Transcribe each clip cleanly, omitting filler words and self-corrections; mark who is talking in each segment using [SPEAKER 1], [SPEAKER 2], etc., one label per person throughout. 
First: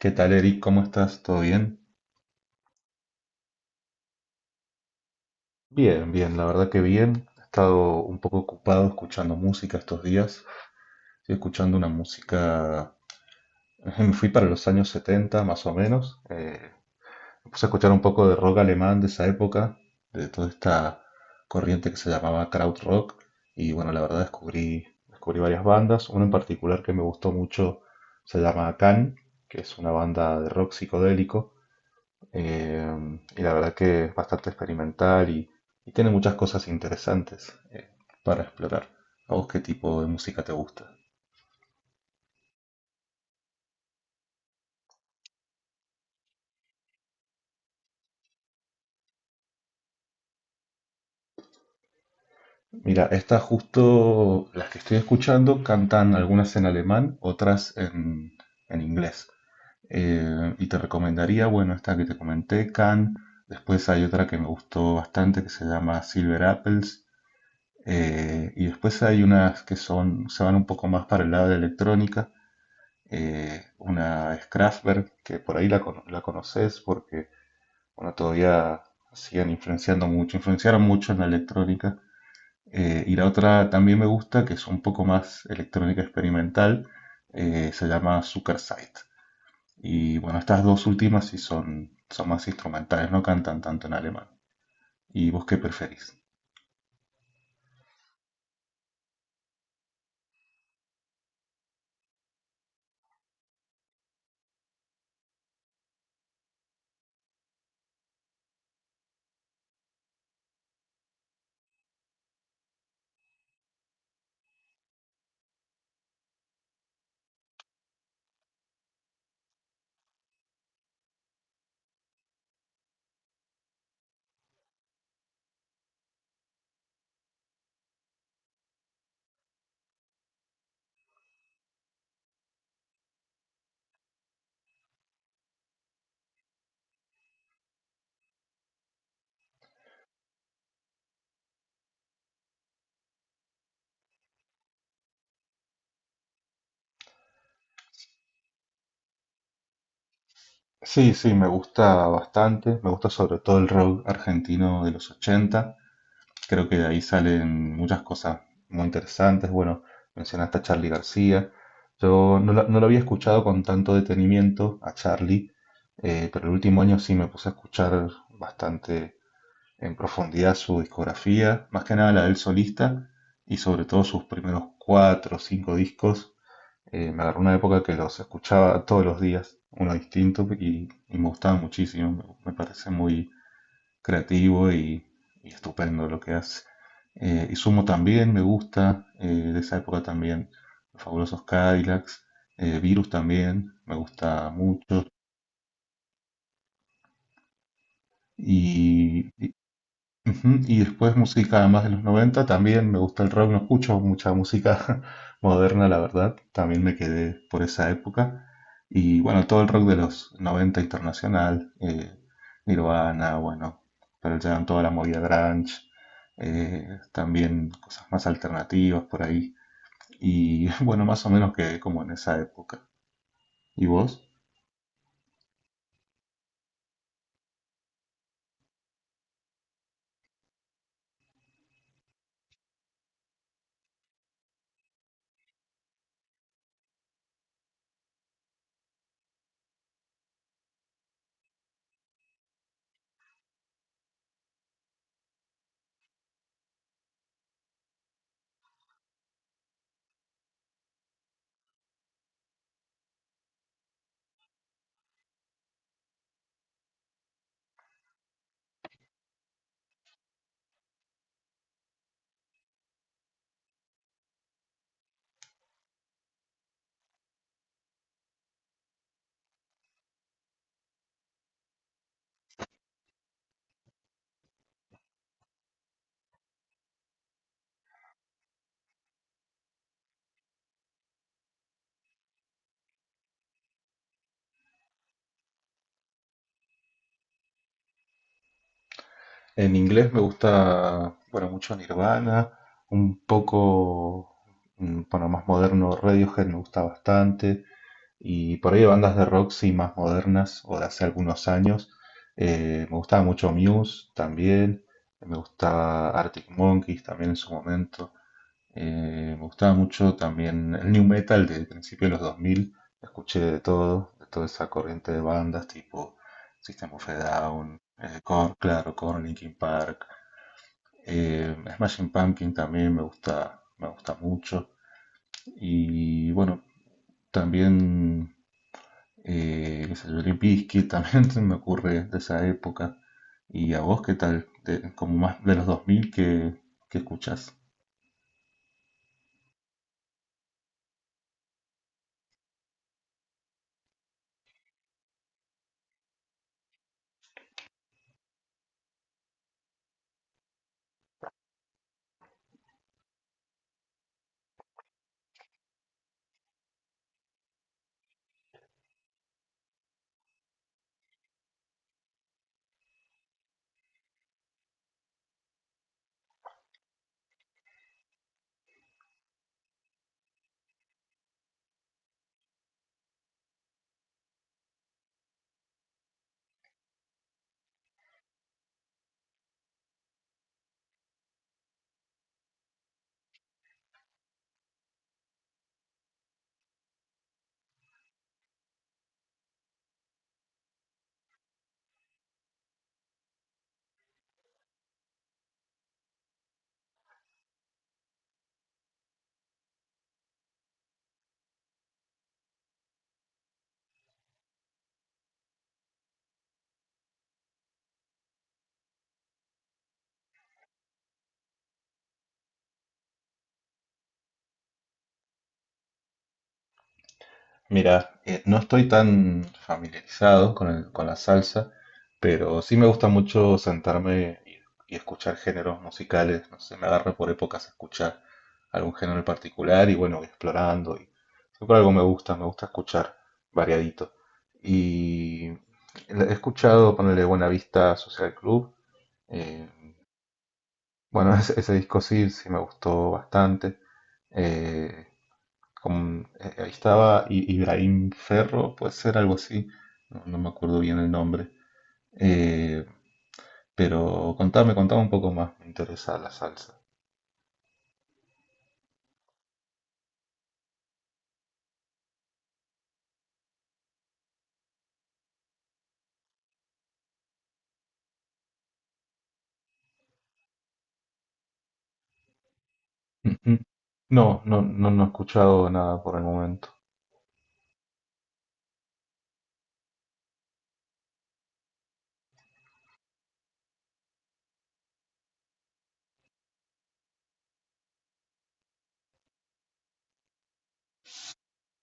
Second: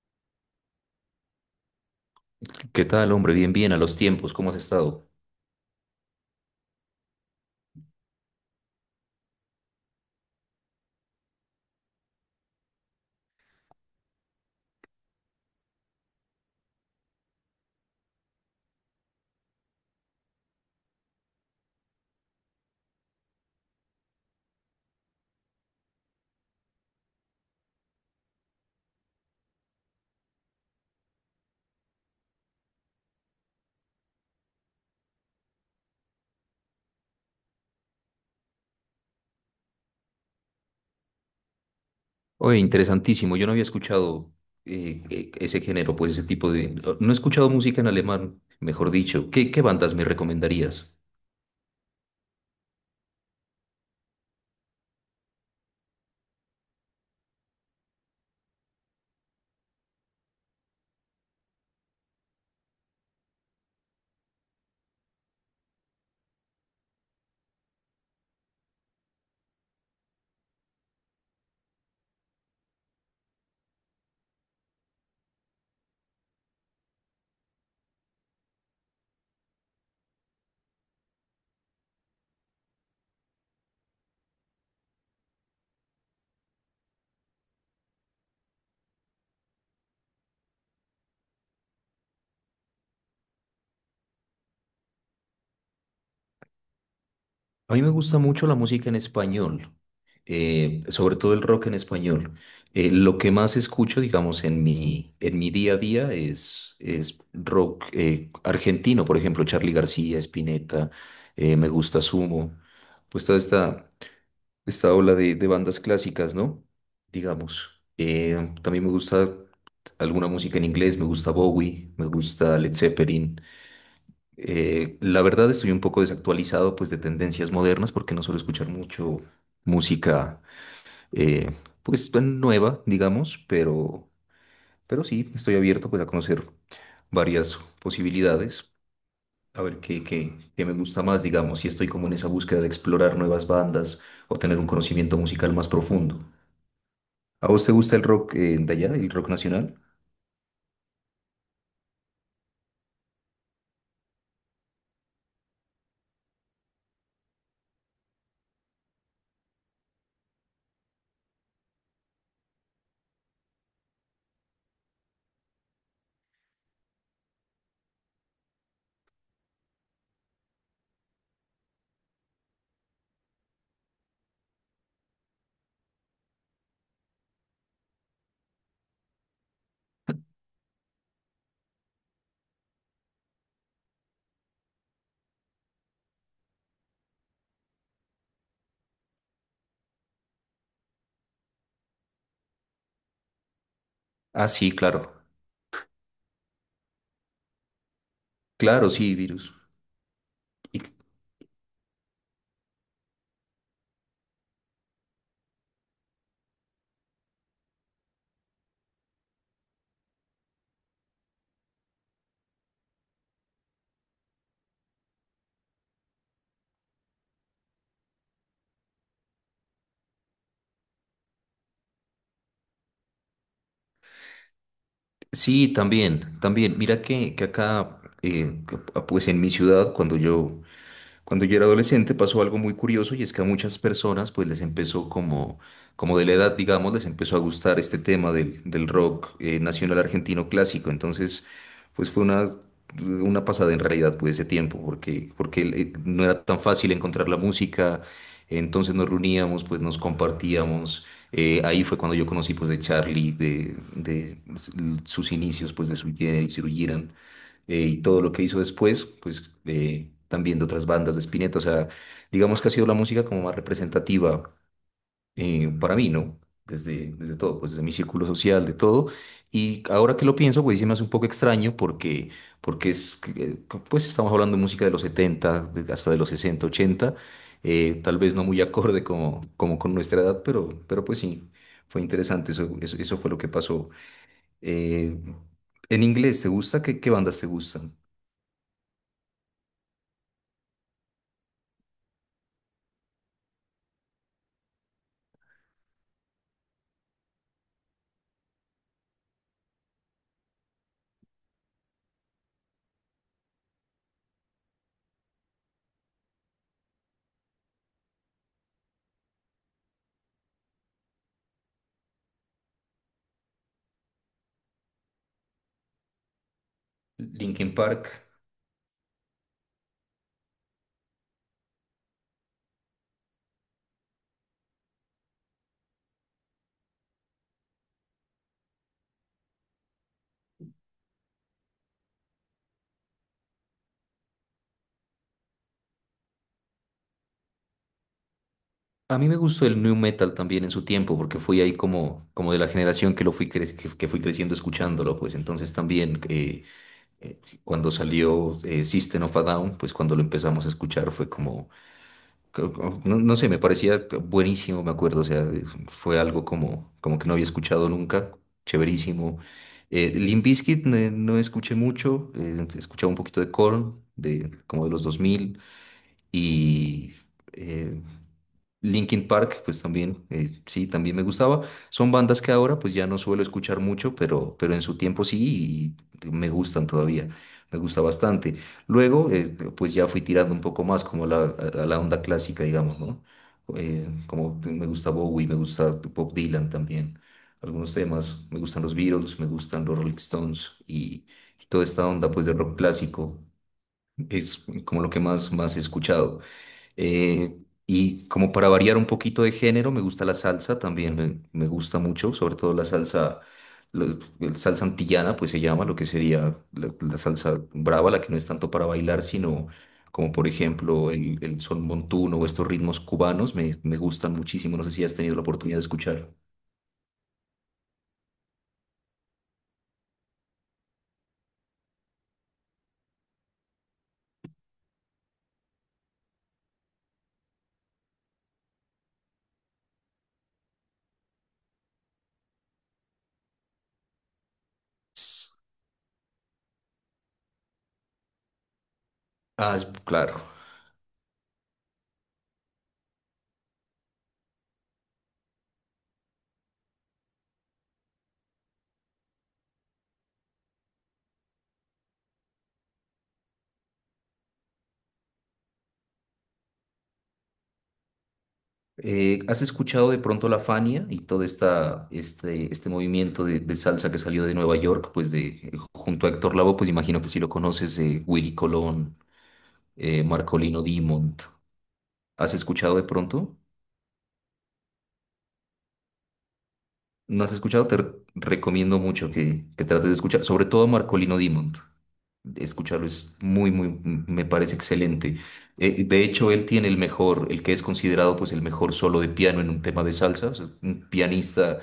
[SPEAKER 1] ¿Qué tal, Eric? ¿Cómo estás? ¿Todo bien?
[SPEAKER 2] ¿Qué tal, hombre? Bien, bien, a los tiempos, ¿cómo has estado?
[SPEAKER 1] Bien, bien, la verdad que bien. He estado un poco ocupado escuchando música estos días. Estoy escuchando una música... Me fui para los años 70, más o menos. Me puse a escuchar un poco de rock alemán de esa época, de toda esta corriente que se llamaba krautrock. Y bueno, la verdad descubrí varias bandas. Una en particular que me gustó mucho se llama Can, que es una banda de rock psicodélico. Y la verdad que es bastante experimental y tiene muchas cosas interesantes para explorar. ¿A vos qué tipo de música te gusta?
[SPEAKER 2] Oye, interesantísimo, yo no había escuchado ese género, pues ese tipo de... No he escuchado música en alemán, mejor dicho. ¿Qué bandas me recomendarías?
[SPEAKER 1] Mira, estas justo las que estoy escuchando cantan algunas en alemán, en inglés. Y te recomendaría, bueno, esta que te comenté, Can. Después hay otra que me gustó bastante que se llama Silver Apples. Y después hay unas que son, se van un poco más para el lado de electrónica, una es Kraftwerk, que por ahí la conoces porque bueno, todavía siguen influenciando mucho, influenciaron mucho en la electrónica. Y la otra también me gusta, que es un poco más electrónica experimental, se llama Zuckerzeit. Y bueno, estas dos últimas sí son más instrumentales, no cantan tanto en alemán. ¿Y vos qué preferís?
[SPEAKER 2] A mí me gusta mucho la música en español, sobre todo el rock en español. Lo que más escucho, digamos, en mi día a día es rock argentino, por ejemplo, Charly García, Spinetta, me gusta Sumo, pues toda esta... esta ola de bandas clásicas, ¿no? Digamos. También me gusta alguna música en inglés, me gusta Bowie, me gusta Led Zeppelin. La verdad estoy un poco desactualizado pues de tendencias modernas porque no suelo escuchar mucho música eh, pues tan nueva, digamos, pero sí, estoy abierto pues a conocer varias posibilidades. A ver qué me gusta más, digamos, y estoy como en esa búsqueda de explorar nuevas bandas o tener un conocimiento musical más profundo. ¿A vos te gusta el rock de allá, el rock nacional?
[SPEAKER 1] Sí, sí, me gusta bastante. Me gusta sobre todo el rock argentino de los 80. Creo que de ahí salen muchas cosas muy interesantes. Bueno, mencionaste a Charlie García. Yo no lo había escuchado con tanto detenimiento a Charlie, pero el último año sí me puse a escuchar bastante en profundidad su discografía, más que nada la del solista y sobre todo sus primeros cuatro o cinco discos. Me agarró una época que los escuchaba todos los días, uno distinto, y me gustaba muchísimo. Me parece muy creativo y estupendo lo que hace. Y sumo también me gusta, de esa época también, los fabulosos Cadillacs, Virus también, me
[SPEAKER 2] Ah,
[SPEAKER 1] gusta
[SPEAKER 2] sí,
[SPEAKER 1] mucho.
[SPEAKER 2] claro. Claro, sí,
[SPEAKER 1] Y
[SPEAKER 2] Virus.
[SPEAKER 1] ujú, y
[SPEAKER 2] Y,
[SPEAKER 1] después música además de los 90 también me gusta el rock, no escucho mucha música moderna, la verdad, también me quedé por esa época. Y bueno, todo el rock de los 90 internacional, Nirvana, bueno, pero Jam, toda la movida grunge, también cosas más alternativas por ahí. Y bueno, más o menos quedé como en esa época. ¿Y vos?
[SPEAKER 2] sí, también, también. Mira que acá, pues en mi ciudad, Cuando yo era adolescente pasó algo muy curioso y es que a muchas personas pues les empezó como, como de la edad, digamos, les empezó a gustar este tema del rock nacional argentino clásico. Entonces, pues fue una pasada en realidad pues ese tiempo porque, porque no era tan fácil encontrar la música. Entonces nos reuníamos, pues nos compartíamos. Ahí fue cuando yo conocí pues de Charlie, de pues, sus inicios pues de su Generis y todo lo que hizo después, pues también de otras bandas de Spinetta. O sea, digamos que ha sido la música como más representativa para mí, ¿no? Desde todo, pues desde mi círculo social, de todo. Y ahora que lo pienso, pues sí me hace un poco extraño porque, porque es, que, eh, pues estamos hablando de música de los 70 hasta de los 60 80 tal vez no muy acorde como, como con nuestra edad, pero pues sí, fue interesante, eso fue lo que pasó. Eh, en inglés, ¿te gusta? ¿Qué bandas te gustan?
[SPEAKER 1] En inglés me gusta, bueno, mucho Nirvana, un poco, mm, bueno, más moderno Radiohead me gusta bastante, y por ahí bandas de rock sí más modernas o de hace algunos años. Me gustaba mucho Muse también, me gustaba Arctic Monkeys también en su momento. Me gustaba mucho también el new metal de principios de los 2000. Escuché de todo, de toda esa corriente de bandas tipo System of a
[SPEAKER 2] Linkin
[SPEAKER 1] Down,
[SPEAKER 2] Park.
[SPEAKER 1] Korn, claro, Korn, Linkin Park, Smashing Pumpkin también me gusta mucho. Y bueno, también, qué sé yo, Limp Bizkit también se me ocurre de esa época. ¿Y a vos qué tal? De- como más de los 2000 que escuchás.
[SPEAKER 2] A mí me gustó el new metal también en su tiempo, porque fui ahí como, como de la generación que que fui creciendo escuchándolo, pues entonces también cuando salió System of a Down, pues cuando lo empezamos a escuchar fue como, no, no sé, me parecía buenísimo, me acuerdo, o sea, fue algo como, como que no había escuchado nunca, chéverísimo. Limp Bizkit no escuché mucho, escuchaba un poquito de Korn, de, como de los 2000 y... eh, Linkin Park, pues también, sí, también me gustaba. Son bandas que ahora pues ya no suelo escuchar mucho, pero en su tiempo sí y me gustan todavía, me gusta bastante. Luego, pues ya fui tirando un poco más como a la onda clásica, digamos, ¿no? Como me gusta Bowie, me gusta Bob Dylan también, algunos temas, me gustan los Beatles, me gustan los Rolling Stones y toda esta onda pues de rock clásico es como lo que más, más he escuchado. Eh, y como para variar un poquito de género, me gusta la salsa también, me gusta mucho, sobre todo la salsa, el salsa antillana, pues se llama, lo que sería la salsa brava, la que no es tanto para bailar, sino como por ejemplo el son montuno o estos ritmos cubanos, me gustan muchísimo, no sé si has tenido la oportunidad de escuchar.
[SPEAKER 1] Mira, no estoy tan familiarizado con con la salsa, pero sí me gusta mucho sentarme y escuchar géneros musicales. No sé, me agarra por épocas a escuchar algún género en particular y bueno, voy explorando. Y siempre algo me gusta escuchar variadito. Y he escuchado, ponerle Buena Vista Social Club. eh,
[SPEAKER 2] Claro.
[SPEAKER 1] bueno, ese disco sí, sí me gustó bastante. Eh, Ahí estaba Ibrahim Ferro, puede ser algo así, no me acuerdo bien el nombre. Eh, pero contame un poco más, me interesa la salsa.
[SPEAKER 2] ¿Has escuchado de pronto la Fania y todo este movimiento de salsa que salió de Nueva York, pues de, junto a Héctor Lavoe, pues imagino que si lo conoces, Willy Colón, Marcolino Dimond. ¿Has escuchado de pronto?
[SPEAKER 1] Ujú. No, no, no, no he escuchado nada por el momento.
[SPEAKER 2] ¿No has escuchado? Recomiendo mucho que trates de escuchar, sobre todo a Marcolino Dimond. Escucharlo es muy, muy, me parece excelente. De hecho, él tiene el mejor, el que es considerado pues el mejor solo de piano en un tema de salsa, o sea, un pianista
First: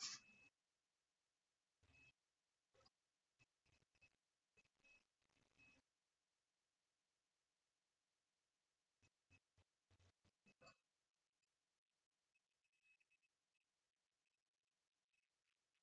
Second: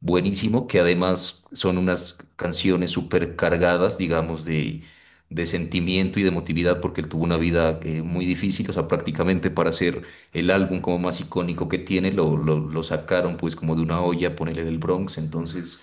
[SPEAKER 2] buenísimo, que además son unas canciones súper cargadas, digamos, de sentimiento y de emotividad, porque él tuvo una vida muy difícil, o sea, prácticamente para hacer el álbum como más icónico que tiene, lo sacaron pues como de una olla, ponele del Bronx, entonces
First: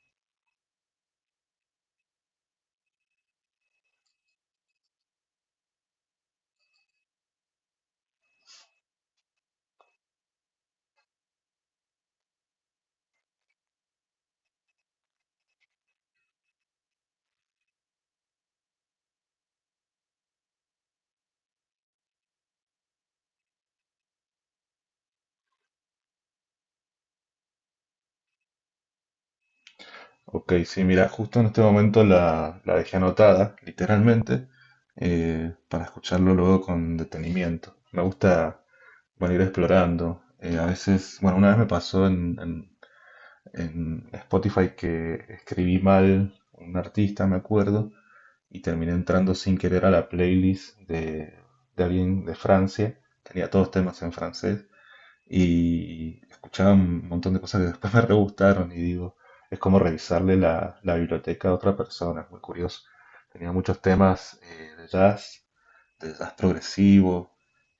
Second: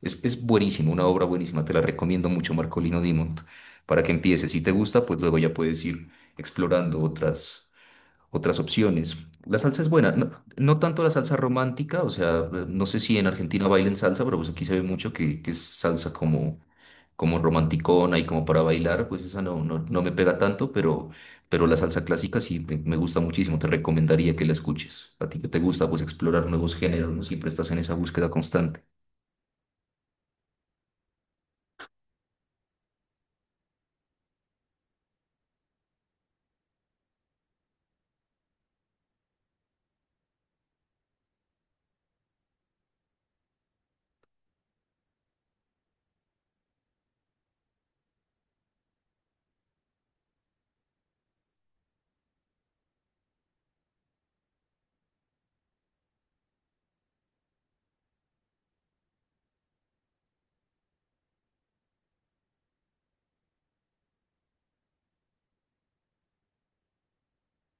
[SPEAKER 2] es buenísimo, una obra buenísima, te la recomiendo mucho, Marcolino Dimond, para que empieces, si te gusta, pues luego ya puedes ir explorando otras otras opciones. La salsa es buena, no, no tanto la salsa romántica, o sea, no sé si en Argentina bailen salsa, pero pues aquí se ve mucho que es salsa como, como romanticona y como para bailar, pues esa no, no, no me pega tanto, pero la salsa clásica sí me gusta muchísimo, te recomendaría que la escuches. A ti que te gusta pues explorar nuevos géneros, no siempre estás en esa búsqueda constante.
[SPEAKER 1] Ok, sí, mira, justo en este momento la dejé anotada, literalmente, para escucharlo luego con detenimiento. Me gusta, bueno, ir explorando. A veces, bueno, una vez me pasó en Spotify que escribí mal un artista, me acuerdo, y terminé entrando sin querer a la playlist de alguien de Francia. Tenía todos temas en francés y escuchaba un montón de cosas que después me re gustaron y digo, es como revisarle la biblioteca a otra persona, es muy curioso. Tenía muchos temas de jazz progresivo,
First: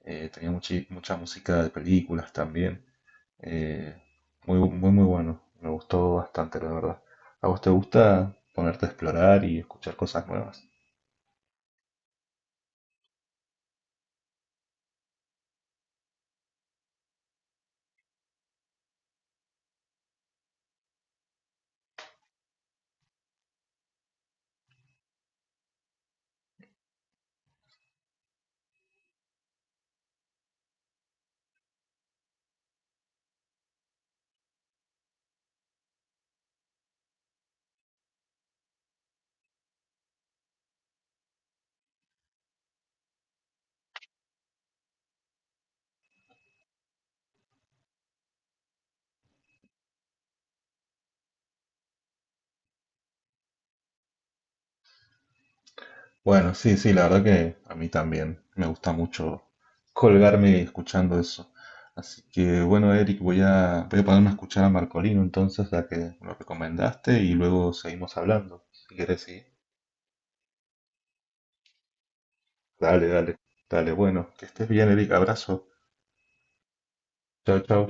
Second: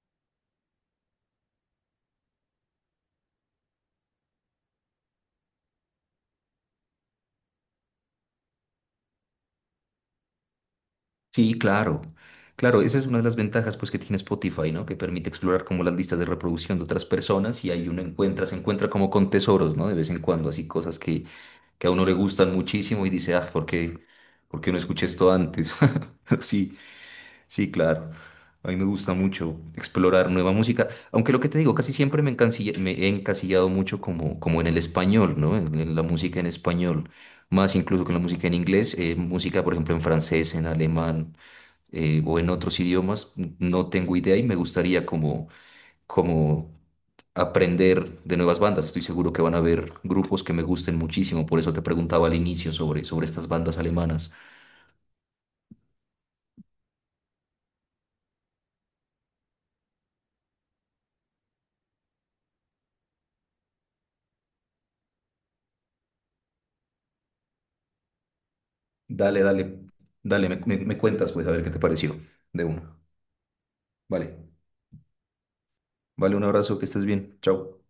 [SPEAKER 1] tenía mucha música de películas también. Eh, Muy bueno. Me gustó bastante, la verdad. ¿A vos te gusta ponerte a explorar y escuchar cosas nuevas?
[SPEAKER 2] Sí, claro. Claro, esa es una de las ventajas pues que tiene Spotify, ¿no? Que permite explorar como las listas de reproducción de otras personas y ahí uno encuentra, se encuentra como con tesoros, ¿no? De vez en cuando, así cosas que a uno le gustan muchísimo y dice, ah, ¿por qué no escuché esto antes? Pero sí, sí, claro. A mí me gusta mucho explorar nueva música, aunque lo que te digo, casi siempre me he encasillado mucho como, como en el español, ¿no? En la música en español, más incluso que en la música en inglés, música, por ejemplo, en francés, en alemán o en otros idiomas, no tengo idea y me gustaría como, como aprender de nuevas bandas. Estoy seguro que van a haber grupos que me gusten muchísimo, por eso te preguntaba al inicio sobre, sobre estas bandas alemanas.
[SPEAKER 1] Bueno, sí, sí, la verdad que a mí también me gusta mucho colgarme escuchando eso. Así que bueno, Eric, voy a ponerme a escuchar a Marcolino entonces, la que lo recomendaste, y luego seguimos hablando. Si querés, sí.
[SPEAKER 2] Dale, dale, dale, me cuentas pues a ver qué te pareció de una.
[SPEAKER 1] Dale, dale. Dale, bueno,
[SPEAKER 2] Vale,
[SPEAKER 1] que estés bien, Eric. Abrazo.
[SPEAKER 2] vale, un abrazo, que estés bien,
[SPEAKER 1] Chao, chao.
[SPEAKER 2] chao.